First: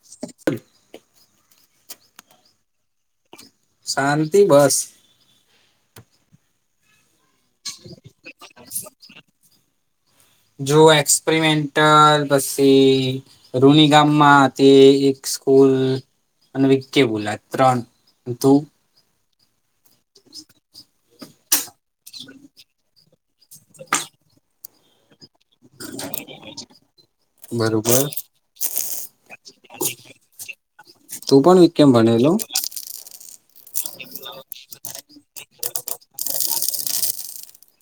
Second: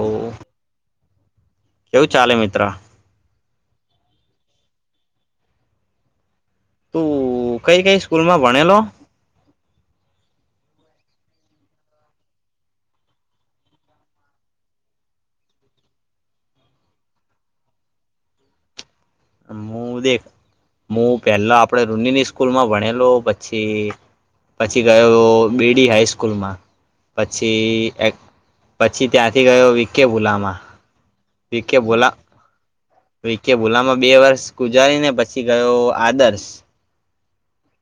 ઓ કેવું ચાલે મિત્ર? શાંતી બસ તું કઈ કઈ સ્કૂલમાં ભણેલો? જો એક્સપરિમેન્ટલ પછી રૂની ગામમાં તે એક સ્કૂલ અને બોલા ત્રણ ધુ મુ દે મુ પેલા આપડે રૂનીની સ્કૂલમાં ભણેલો પછી પછી ગયો બેડી હાઈસ્કૂલમાં પછી બરોબર એક પછી ત્યાંથી ગયો વીકેભુલામાં તું પણ વિકેમ ભણેલો વિકે ભુલામાં બે વર્ષ ગુજારી ને પછી ગયો આદર્શ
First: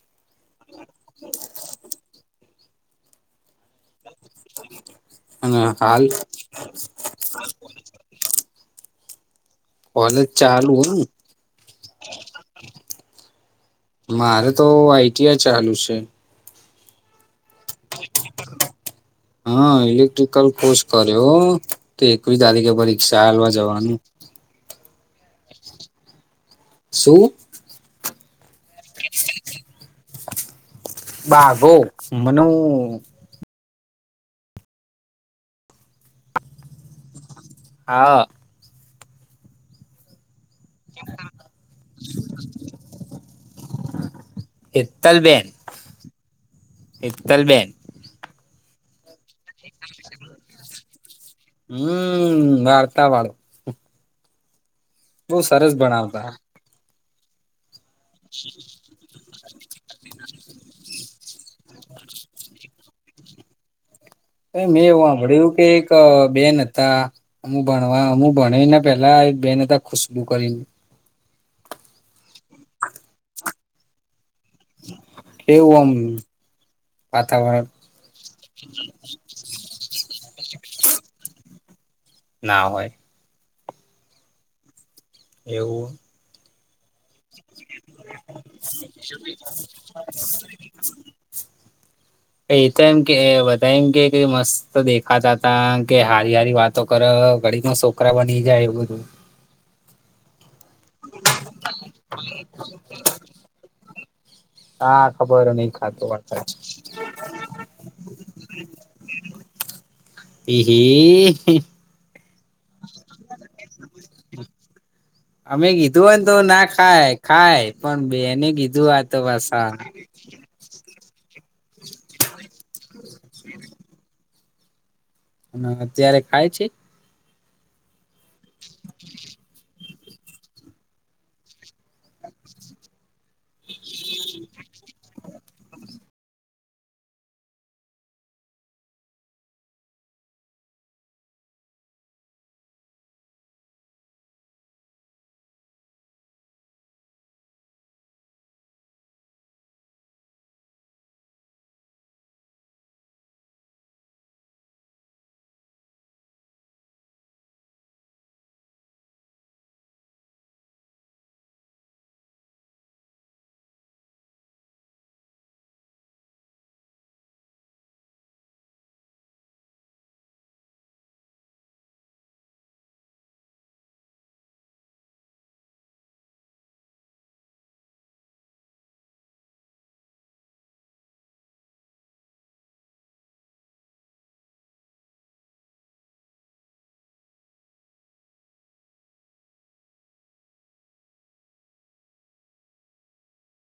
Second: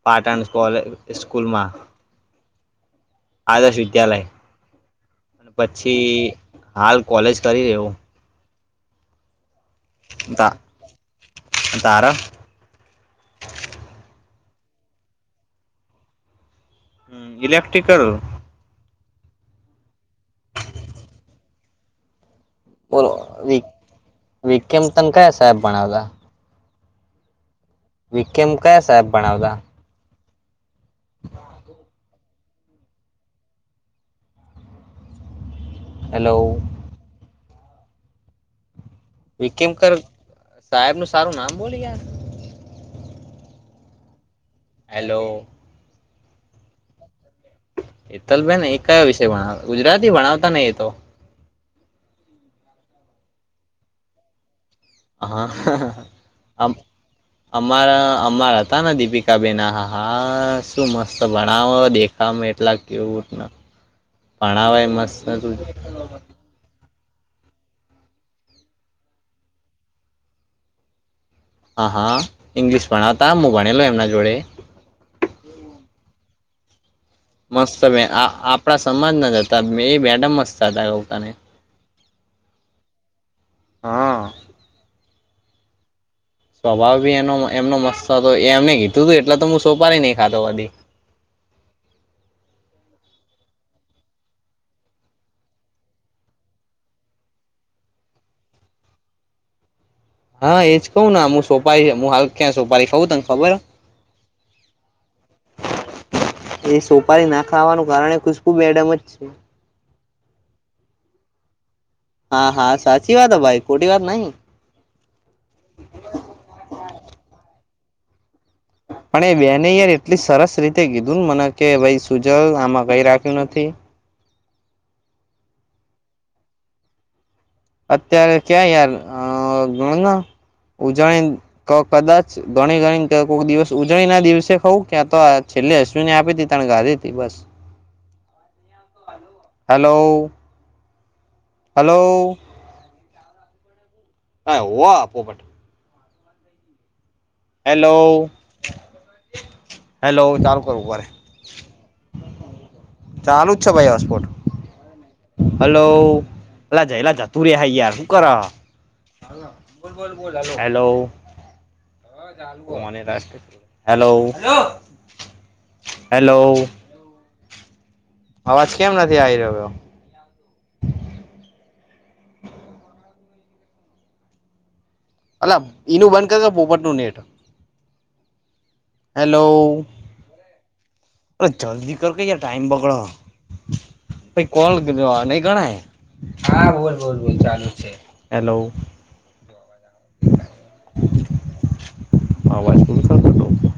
પાટણ કોલે સ્કૂલમાં આદર્શ વિદ્યાલય અને પછી હાલ કોલેજ કરી રહ્યો કોલેજ ચાલુ હોય અંન તાર મારે તો આઈ ટી આઈ ચાલુ છે. હમ ઇલેક્ટ્રિકલ હ ઇલેક્ટ્રિકલ કોર્સ કર્યો તો એકવી તારીખે બોલો પરીક્ષા હાલવા જવાનું વિકેમ તને કયા સાહેબ ભણાવલા શું? વિકેમ કયા સાહેબ ભણાવતા બાગો મને. હલો. હા. વિકિમકર સાહેબ નું સારું નામ બોલી યાર. હેલો હેતલબેન હેતલબેન હેતલબેન એ કયો વિષય ભણાવ ગુજરાતી ભણાવતા ને એતો હમ વાર્તા વાળુ હા સરસ ભણાવતા અમ અમારે અમાર હતા દીપિકાબેના આ હા હા શું મસ તો ભણાવો દેખાવ એટલા કેયુટને મેં એવું વાંભળ્યું કે એક બેન હતા. અમુ ભણવા, અમુ ભણને પેલા બેનતા ખુશબુ કરીને. હા, હા, ઇંગ્લિશ ભણાવતા. હું ભણેલો એમના જોડે. એવું એમ. મસ્ત બે આપણા સમાજ ના જતા, એ મેડમ મસ્ત હતા લોકોને. ના હોય. હ. એવું. સ્વભાવ બી એનો એનો મસ્ત હતો. એ એમને કીધું હતું, એટલે તો હું સોપારી નહી ખાધા બધી. [unintelligible] એ તો એમ કે, બધા કે મસ્ત દેખાતા હતા કે હારી-હારી વાત? તો કર, ઘડીમાં છોકરા બની જાય એવું. હા, એજ કઉું. હું સોપારી? હું હાલ ક્યાં સોપારી ખાઉં, તને ખબર? હા, ખબર‌. એ સોપારી ના ખાવાનું કારણે ખુશખુ બેડમ જ છે. [unintelligible] હા, હા, સાચી વાત હ ભાઈ, ખોટી વાત નઈ. અમે કીધું હોય ને તો ના ખાય. ખાય પણ, બેને કીધું. આ તો પણ એ બેન, પાછા યાર, એટલી સરસ રીતે કીધું ને મને. કે ભાઈ સુજલ, આમાં કંઈ રાખ્યું નથી. અને અત્યારે ખાય છે? અત્યારે ક્યાં, યાર? અ ગણોના. ઉજવણી તો કદાચ ગણી-ગણીને કોક દિવસ, ઉજવણીના દિવસે ખઉં ક્યાં તો આ. છેલ્લે અશ્વિને આપીતી, તાણે ખાધીતી. બસ, અવાજ ની આવતો, હલો હલો. હલો [inaudible] એ હોવ આ પોપટ. હેલો [inaudible] હેલો ચાલું કરું ઉભો રે. ચાલુ જ છે ભાઈ, હોસપોર્ટ. હલો, અલા જયલા જતુ રે. હા યાર, હું કર હ. બોલો, બોલો, બોલો. હેલો. [unintelligible] Hello, hello, hello. અવાજ કેમ નથી આઈ રહ્યો? અલા, ઈનું બંધ કરતા પોપટનું નેટ. હેલો, અરે જલ્દીને કર ને યાર, ટાઈમ બગડી હ. પહિ કોલ નહીં ગણાય? હા, બોલ, બોલ, બોલ. ચાલુ જ છે. હેલો, જો અવાજ આવે છે. અવાજ [unintelligible]